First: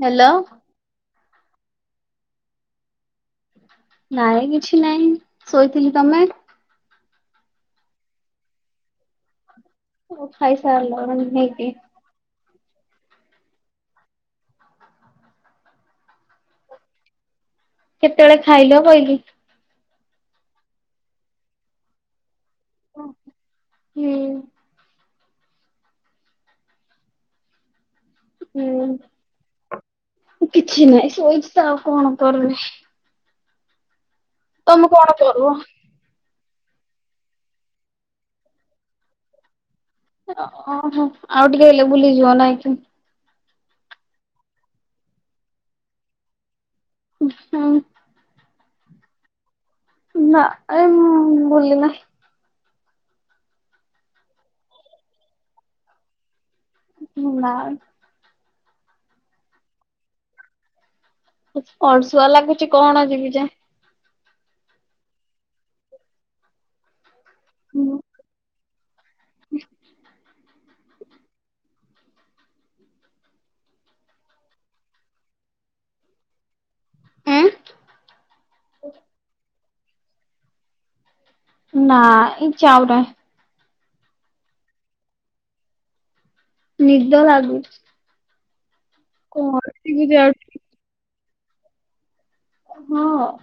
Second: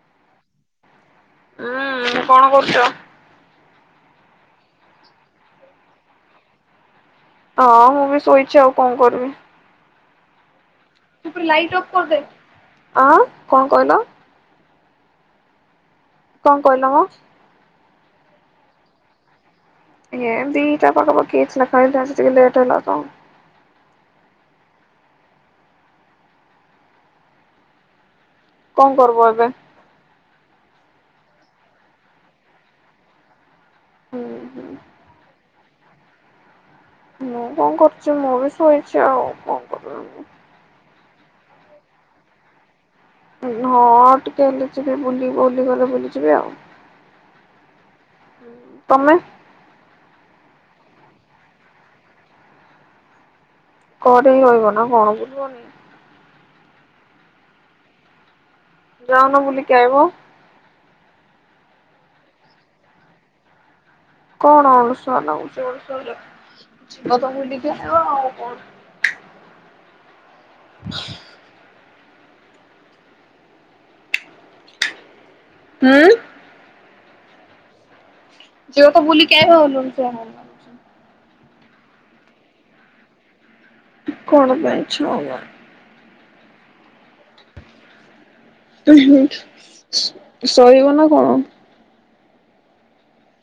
Hello. ହୁଁ କଣ କରୁଛ? ନାଇଁ କିଛି ନାଇଁ ଶୋଇଥିଲି, ତମେ? ହଁ ମୁଁ ବି ଶୋଇଛି ଆଉ କଣ କରିବି। ଓ ଖାଇ ସେପଟେ ଲାଇଟ୍ ଅପ୍ କରିଦେ। ଆଁ କଣ କହିଲ? କଣ କହିଲ ମ? କେତେବେଳେ ଖାଇଲ କହିଲି। ଇଏ ଦିଟା ପାଖାପଖି ହେଇଥିଲା ଖାଇଲି ଆଜି ଟିକେ ଲେଟ ତେଲ। ହୁଁ। କଣ ହୁଁ କରିବ ଏବେ? କିଛି ନାହିଁ ଶୋଇଛି ତ ଆଉ କଣ କରିବି? ହୁଁ। ହୁଁ ତମେ କଣ କରିବ? ମୁଁ କଣ କରୁଛି ମୁଁ ବି ଶୋଇଛି ଆଉ କଣ କରିବି? ଓହୋ ଆଉ ଟିକେ ହେଲେ ବୁଲିଯିବ ନାଇଁ କି? ହଁଉ ଟିକେ ହେଲେ ଯିବେ ବୁଲି ବୁଲି ଗଲେ ବୁଲି ଯିବେ ଆଉ। ହଁ। ତମେ? ନା ଏ ମୁଁ ଭୁଲି ନାହିଁ। ଘରେ ରହିବ ନା କଣ ବୁଲିବନି? ନା। ଯାଉନ ବୁଲିକି ଆାଇବ। ଅଳସୁଆ ଲାଗୁଛି କଣ ଯିବି ଯେ। କଣ ଅନୁଷ ହଁ ତ ବୁଲିକି ଆସିବ। ହ ହ [inaudible] ହୁଁ। ଆଁ। ଯଉ କ ବ ବୋଲିଲି କେ ହୁ [unintelligible] ନା ଇଁ ଯାଉନି ଆଉ। କଣ ପାଇଁ ଯାଉନି? ନିଦ ଲାଗୁଛି। କଣ ଯିବି ଯାଉଛି ଶୋଇବ ନା କଣ? କଣ? ହଁ।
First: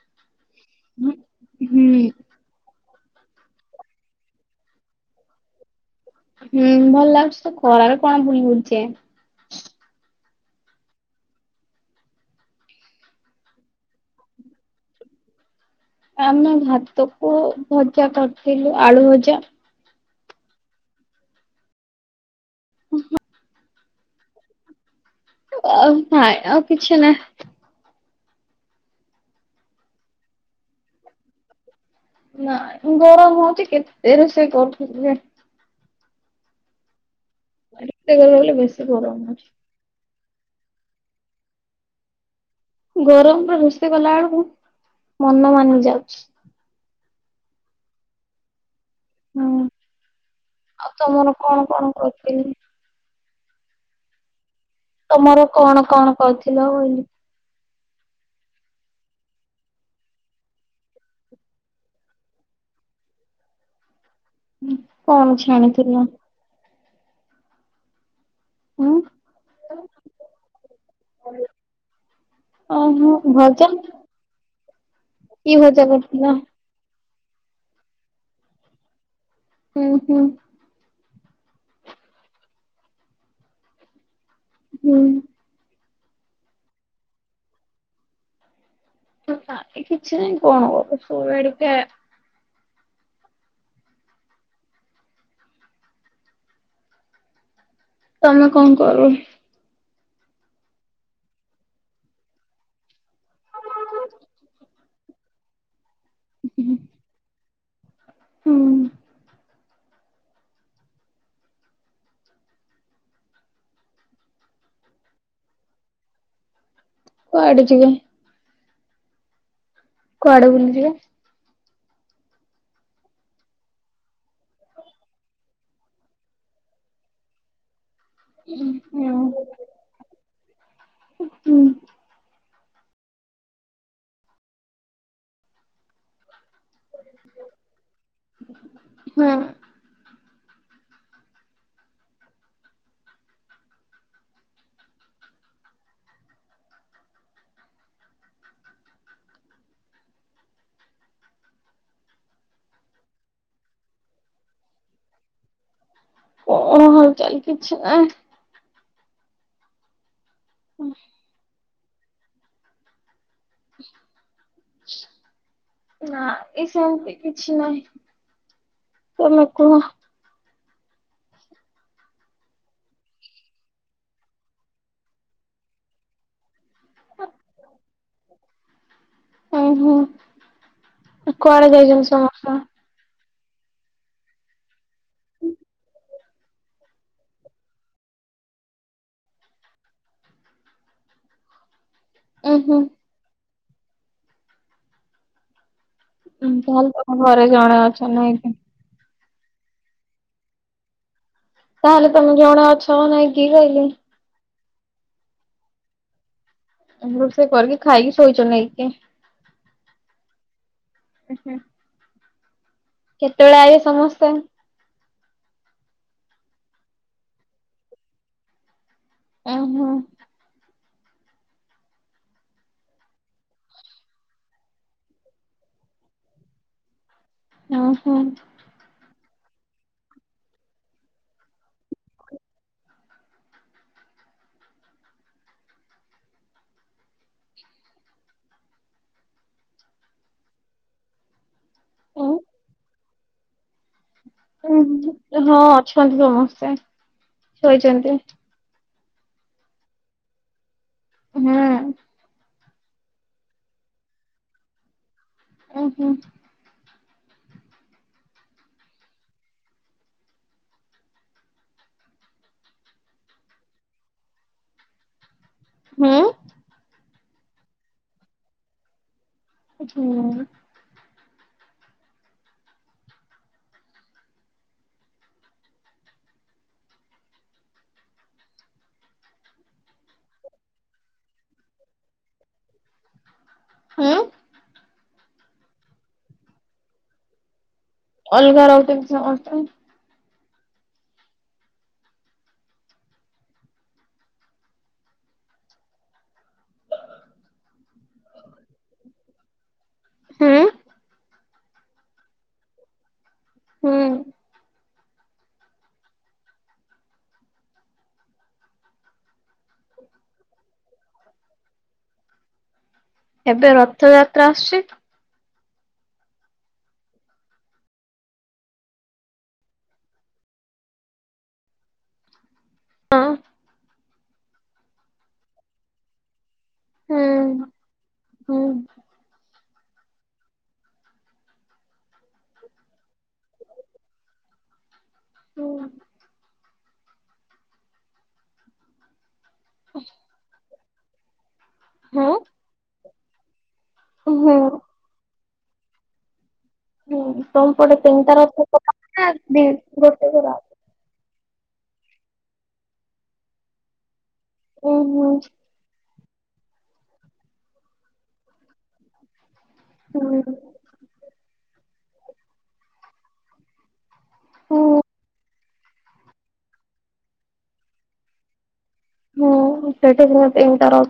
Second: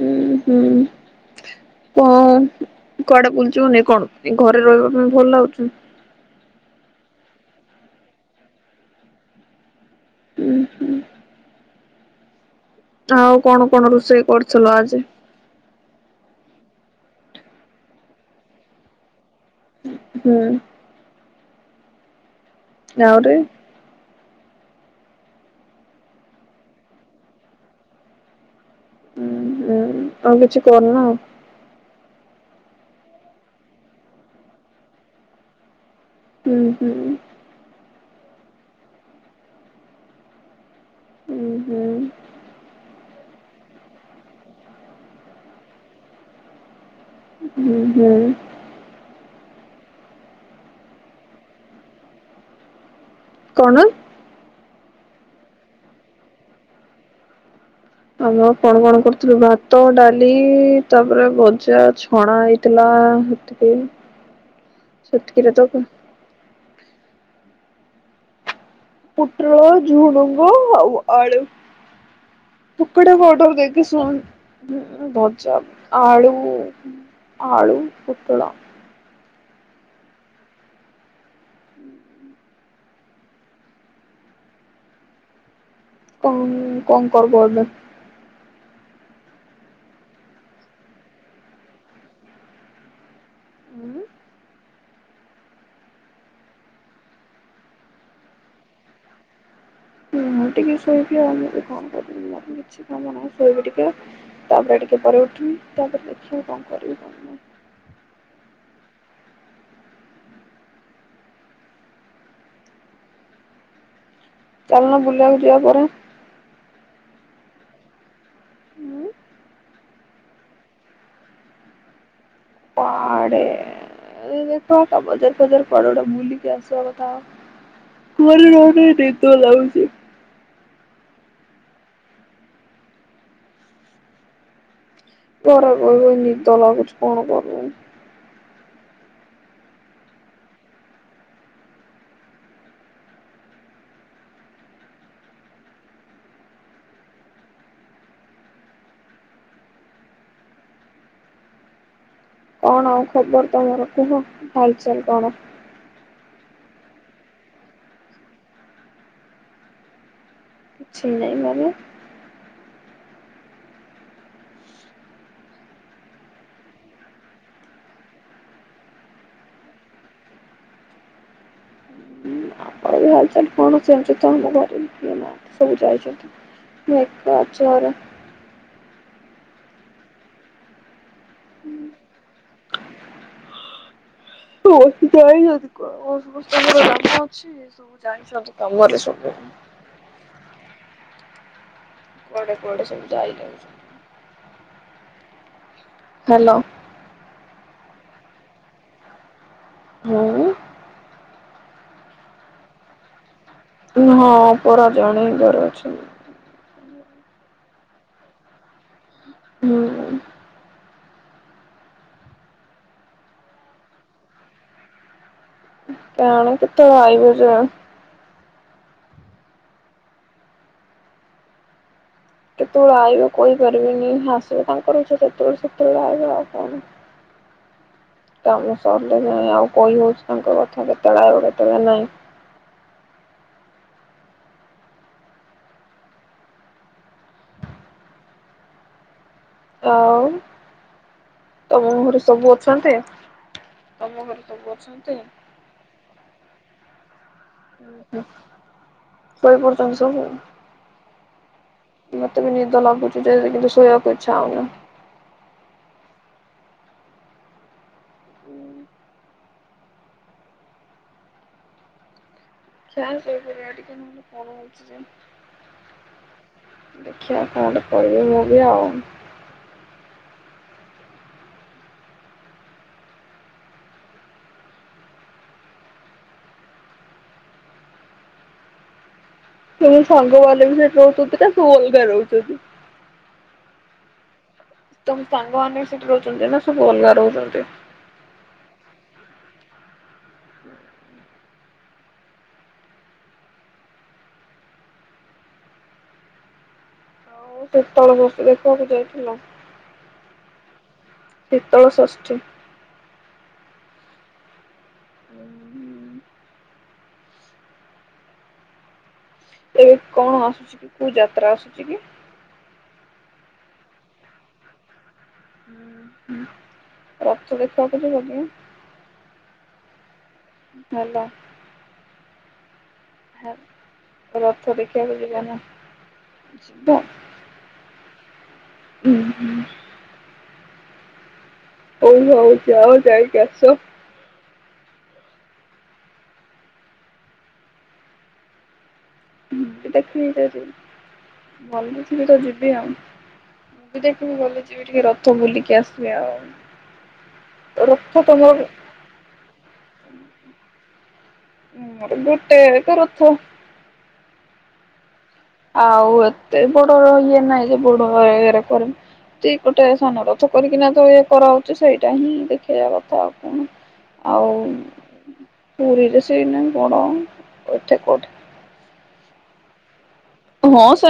ହୁଁ। ହୁଁ ହୁଁ। କାହା। କୁଆଡେ ବୁଲଯିବନି କି କଣ ଏ ଘରେ ରହିବା ପାଇଁ ଭଲ ଲାଗୁଛି। ହୁଁ ଭଲ ଲାଗୁଛି ତ ଖରାରେ କଣ ବୁଲିବି ଯେ। ଊ ହଁ। ଆଉ କଣ କଣ ରୋଷେଇ କରିଥିଲ ଆଜି? ଆମେ ଭାତ କୁ ଭଜା କରିଥିଲୁ ଆଳୁ ଭଜା। ହୁଁ। ଆହୁରି। ନାଇଁ ଆଉ କିଛି ନାହିଁ। ହଁ ହୁଁ ଆଉ କିଛି କରନା ଆଉ। ନାଇଁ ମୁ ଗରମ ହଉଛି କେତେ ରୋଷେଇ କରୁଥିବି ଯେ? ହୁଁ ହୁଁ। [unintelligible] ହୁଁ ହୁଁ ଗରମରେ ରୁଷେଇ କଲା ବେଳକୁ ମନ ମାନି ଯାଉଛି। ହୁଁ ହୁଁ ହଁ ଆଉ ତମର କଣ କଣ କରିପାରିବି? କଣ ତମର କଣ କଣ କହୁଥିଲ ବୋଲିି ଆମେ କଣ କଣ କରୁଥିଲୁ, ଭାତ, ଡାଲି, ତାପରେ ଭଜା ଛଣା ହେଇଥିଲା ସେତିକି। କଣ ସେତିକିରେ ତ ଛାଣିଥିଲ? ଉଁ? ପୁଟଳ ଝୁଡୁଙ୍ଗ ଆଉ ଆଳୁ ଓହୋ କୁକଡେ ଅଡର ଭଜା ଦେଇକି ଶୁ ହୁଁ କି ଭଜା କରିଥିଲ ଆଳୁ-ଉ-ଉ। ଆଳୁ, ପୋଟଳ ହୁଁ ହୁଁ। ହୁଁ। କଣ କଣ କର କରଲେ। କିଛି ନାଇ କଣ ଶୋଇବା ଟିକେ ହୁଁ। ତମେ କଣ କର? ହଁ ମୁଁ ଟିକେ ସେଇ [unintelligible] କଣ କରିବି ଭାବିନି କିଛି। ଆଉ କଣ ଶୋଇବି ଟିକେ ତାପରେ ସେ ତାର ଉଠୁନି। ତାପରେ ଦେଖିବା କଣ କରିବି କଣ ନାଇ । ହୁଁ। ଚାଲୁନ ବୁଲିବାକୁୁ ଯିବା କୁଆଡେ। କୁଆଡେ ଯିବେ? ହୁଁ। କୁଆଡେ ବୁଲି ଯିବା? କୁଆଡେ ଦେଖ ବଜାର ଫଜାର କୁଆଡେ ଗୋଟେ ବୁଲିିକି ଆସିବା କଥା। ଭଲ ଲାଗୁନି ହୁଁ ନିଦ ଲାଗୁଛି। ହୁଁ। ପର ଘରେ ଏ ନିଦ ଲାଗୁଛି କଣ କରିବି? ହଁ। କଣ ଆଉ ଖବର ତମର କୁହ ହାଲଚାଲ କଣ? କଣ ହଲଚାଲ କିଛି ନାହି। କିଛି ନାହିଁ ମାନେ। ନା ଏ ସେମିତି କିଛି ନାହିଁ, ତମେ କୁହ। ର ବି ହାଲଚାଲ କଣ ସେ ଏମିତି ତ ଆମ ଘରେ କିଏ ମା ସବୁ ଯାଇଛନ୍ତି ମୁଁ ଏକା ଆଛି ଘରେ ଓହୋ! କୁଆଡେ ଯାଇଛନ୍ତି ସମସ୍ତେ? ଯାଇଛନ୍ତି କାମ ସମସ୍ତଙ୍କର କାମ ଅଛି ସବୁ ଯାଇଛନ୍ତି କାମରେ ସବୁ। ଉଁ ପଡେ ହୁଁ ପଡେ ସେମତି ଆଇଲେଣି। ହ୍ୟାଲୋ ତାହେଲେ ତମ ଘରେ ଜଣା [unintelligible] ମୁଁ ତାହେଲେ ତମେ ଜଣେ ଅଛ ନାଇଁ। କି କହିଲି ହଁ। ପରା ଜଣେଇବର ଅଛି। ରୋଷେଇ କରିକି ଖାଇକି ଶୋଇଛ ନେଇକି? ହୁଁ। ଓ ହ। କେତେବେଳେ ଆଇବେ ସମସ୍ତେ? କଣ କେତେବେଳେ ଆଇବେ ଯେ। ଓ ହୋ। କେତେବେଳେ ଆଇବେ କହିପାରିବିନି ଆସିବ ତାଙ୍କର ଇଛା କେତେବେଳେ ସେତେବେଳେ ଆଇିବ ଆଉ କଣ? ହଁ। କାମ ସରୁ। ଆଉ କହି ହଉଛି ତାଙ୍କ କଥା କେତେବେଳେ ଅଇବେ କେତେଳେ ନାହିଁ। ଆଉ ତମ ଘରେ ହୁଁ। ସବୁ ଅଛନ୍ତି? ତମ ଘରେ ସବୁ ଅଛନ୍ତି? ହଁ ଅଛନ୍ତି ସମସ୍ତେ। ଶୋଇଛନ୍ତି। ସୋଇପଡ଼ିଛନ୍ତି ସବୁ। ହୁଁ। ମତେ ବି ନିଦ ଲାଗୁଛି ଯେ କିନ୍ତୁ ଶୋଇବାକୁ ଇଚ୍ଛା ହଉ ନି। ଓହୋ। ଚାଲ ଶୋଇପଡ଼ିବା ଟିକେ ଗରମ ହୋଉଛି ଯେ ହୁଁ। [inaudible] ହ। ସେମ ସାଙ୍ଗ ବାଲେ ବି ସେଠି ରହୁଛନ୍ତି ନା ସ ଅଲଗା ରହୁଛନ୍ତି। ହଁ। ତମ ସାଙ୍ଗମାନେକ ସେଠି ରହୁଛନ୍ତି ନା ସବୁ ଅଲଗା ରହୁଛନ୍ତି। ଅଲଗା ରହୁଛନ୍ତି ସମସ୍ତେ। ଶ ତଳେ ବଷ ଦେଖିବାକୁ ଯାଇଥିଲ [inaudible] ହୁଁ ଶୀତଳଷଷ୍ଠୀ ହଁ। ହୁଁ ହୁଁ। ଏବେ କଣ ଆସୁଛି କି କୋଉ ଯାତ୍ରା ଆସୁଛି କି ଏବେ ରଥଯାତ୍ରା ଆସୁଛି। ରଥ ଦେଖିବାକୁ ଯିବକି ହେଲା। ହଁ। ରଥ ଦେଖିବାକୁ ଜିବନା ହୁଁ ହୁଁ। ହଁ ହ। ଓ ଭଉ ଯାଅ ଯାଇକି ଆସ। ହୁଁ। ହଁ ଏ ଦେଖଛି। ଭଲୁଛିି ହୁଁ ତ ଯିବି ଆଉ। ମୁଭି ଦେଖିବି ହୁଁ ଭଲ ଯିବି ଟିକେ ରଥ ବୁଲି [unintelligible] ଆଉ। ହୁଁ ତମପଟେ ରଥ ତିନିଟା ତମର ରଥ କରାହଉଚି ନା ଦି ଗୋଟେ ଘର? ହଁ ଗୋଟେ [unintelligible] ଉମ୍ ହୁଁ। ଆଉ ଏତେ ବଡ ଇଏ ନାଇଁ ଯେ ବୁଡ ରେ ଇଏ କରିମି। ସେଇ ପଟେ ସାନ ହୁଁ। ରଥ କରିକିନା ତ ଇଏ କରାହଉ ତୁ ସେଇଟା ହିଁ ଦେଖେଇବା କଥା ଆଉ କଣ? ଆଉ ହୁଁ ପୁରୀରେ ସେଇନେ କଣ ଏଠି କୋଉଠି ହୁଁ ଉଁ। ଏଇ ଟାଇପ୍ ର ତିନିଟା ର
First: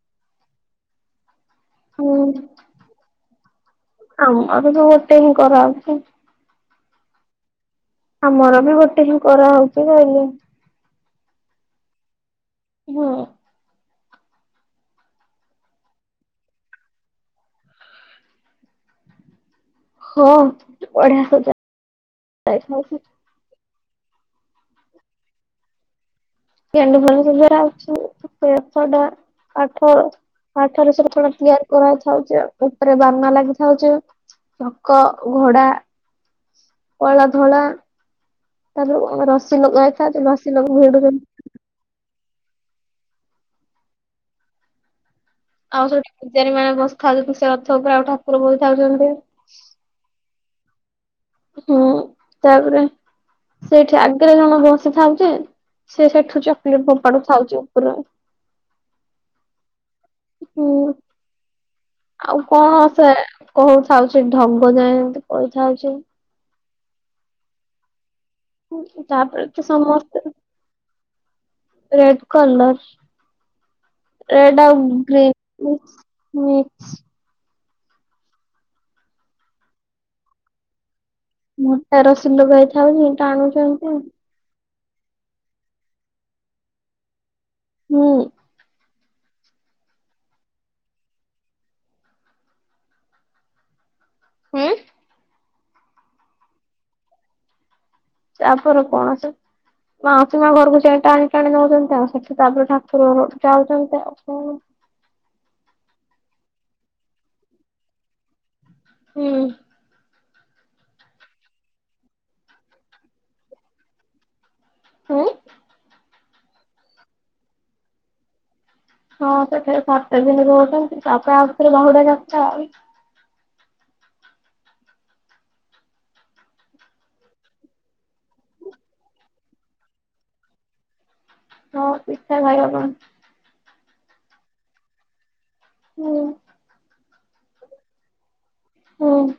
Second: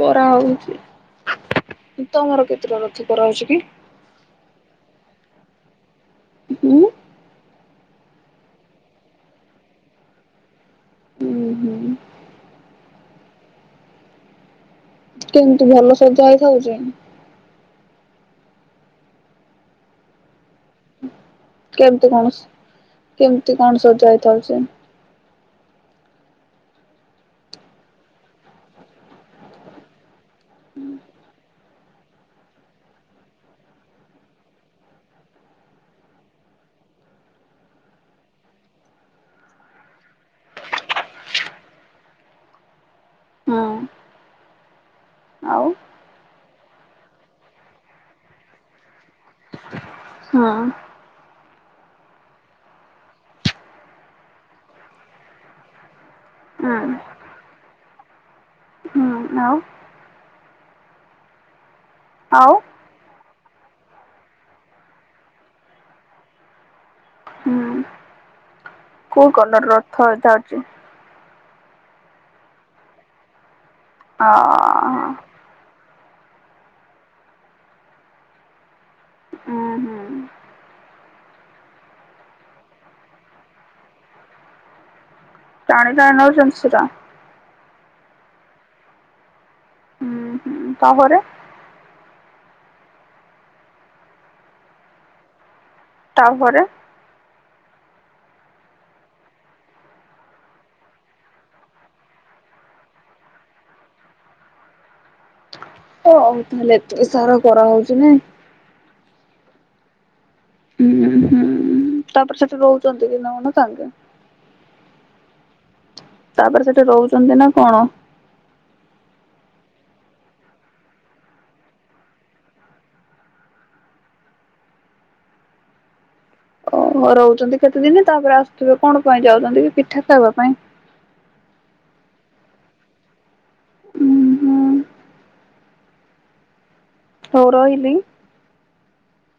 ପରା ହଉଛି। ହୁଁ ଆମର ତ ଗୋଟେ କରହଉଚି। ଉଁ? ଆମର ବି ଗୋଟେ ହିଁ କରାହଉଛି କଲେ ଉଁ ହୁଁ । ହଁ। କେମତି ଭଲ ସଜା ହେଇଥାଉଚି? ହଁ। ବଢିଆ ସଜା କେମତି କଣ ସି ଯାଇଥାଉଛି। କେମତି କଣ ସଜା ହେଇଥାଉଛି? ଗେଣ୍ଡୁଫୁଲ ସଜରା ହଉଚି [unintelligible] ଆଠ କାଠରେ ସବୁ କଣ ତିଆରି କରାଥାଉଛି ଆଉ। ଉପରେ ବାନା ଲାଗି ଥାଉଛି। ଚକ, ଘୋଡା, କଳା ଧଳା ତ ଧେରେ ଆମ ରସି ଲଗା ହେଇଥାଏ ଯେ ରସି ଲୋକ ଭିଡୁଛନ୍ତି। ହଁ। ଆଉ ସେଠିକି ପୂଜାରୀ ମାନେ ବସିଖାଉଛନ୍ତି ସେ ରଥ ଉପରେ ଆଉ ଠାକୁର ବସି ଥାଉଛନ୍ତି । ହଁ। ହୁଁ ତାପରେ ସେଇଠି ଆଗରେ ଜଣେ ବସିଥାଉଚି ସେ ସେଠୁ ଚକଲେଟ ହଁ ଫୋପାଡୁ ଉ [unintelligible] ଆଉ ହୁଁ। ଆଉ କଣ ସେ କହୁଥାଉଛି ଢଙ୍ଗ ଯାଏ ଏମିତି କହିଥାଉଛି। ହୁଁ କୋଉ ତାପରେ ତ କଲର୍ ର ଅର୍ଥ ଏଇଟା ଅଛି। Red colour. ଅ ରେଡ଼ ଆଉ ଗ୍ରୀନ [unintelligible] ଁ। ହୁଁ ହୁଁ ମଟା ରସି ଲଗେଇଥାଉନ ଟାଣୁଛନ୍ତି [unintelligible] ଚାାଣିିଲାାଇନ ଜନଷଟା [unintelligible] ହୁଁ। ତାହରେ। ହୁଁ। ତାପରେ। ତାପରେ କଣସି ମାଉସୀ ମା ଘରକୁ ଯ ଟାଣି ଟାଣି ନଉଛନ୍ତି ଆଉ ସେଠି ତାପରେ ଠାକୁର ଘ ଯାଉଛନ୍ତି ଆଉ। ହ ଆଉ ତାହେଲେ ଏ ସାରା କରାହଉଛି ନା। ହୁଁ। ହଁ ତାପରେ ସେଠି ରହୁଛନ୍ତି କି ନହୁଉନ ସାଙ୍ଗେ। ହୁଁ। ତାପରେ ସେଠି ରହୁଛନ୍ତି ନା କଣ? ହଁ ସେଠାରେ ସାତଟା ଦିନ ରହୁଛନ୍ତି ତାପରେ ଆଉଥରେ ବାହୁଡା ଯାତା ଆଉ। ଓ ରହୁଛନ୍ତି କେତେଦିନ ତାପରେ ଆସୁଥିବେ କଣ ପାଇଁ ଯାଉଛନ୍ତି କି ପିଠା ଖାଇବା ପାଇଁ? ହଁ ପିଠା ଭାଇ ହ କଣ? ଉ ହୁଁ। ହୁଁ। ହଉ ରହିଲି। ହଁ।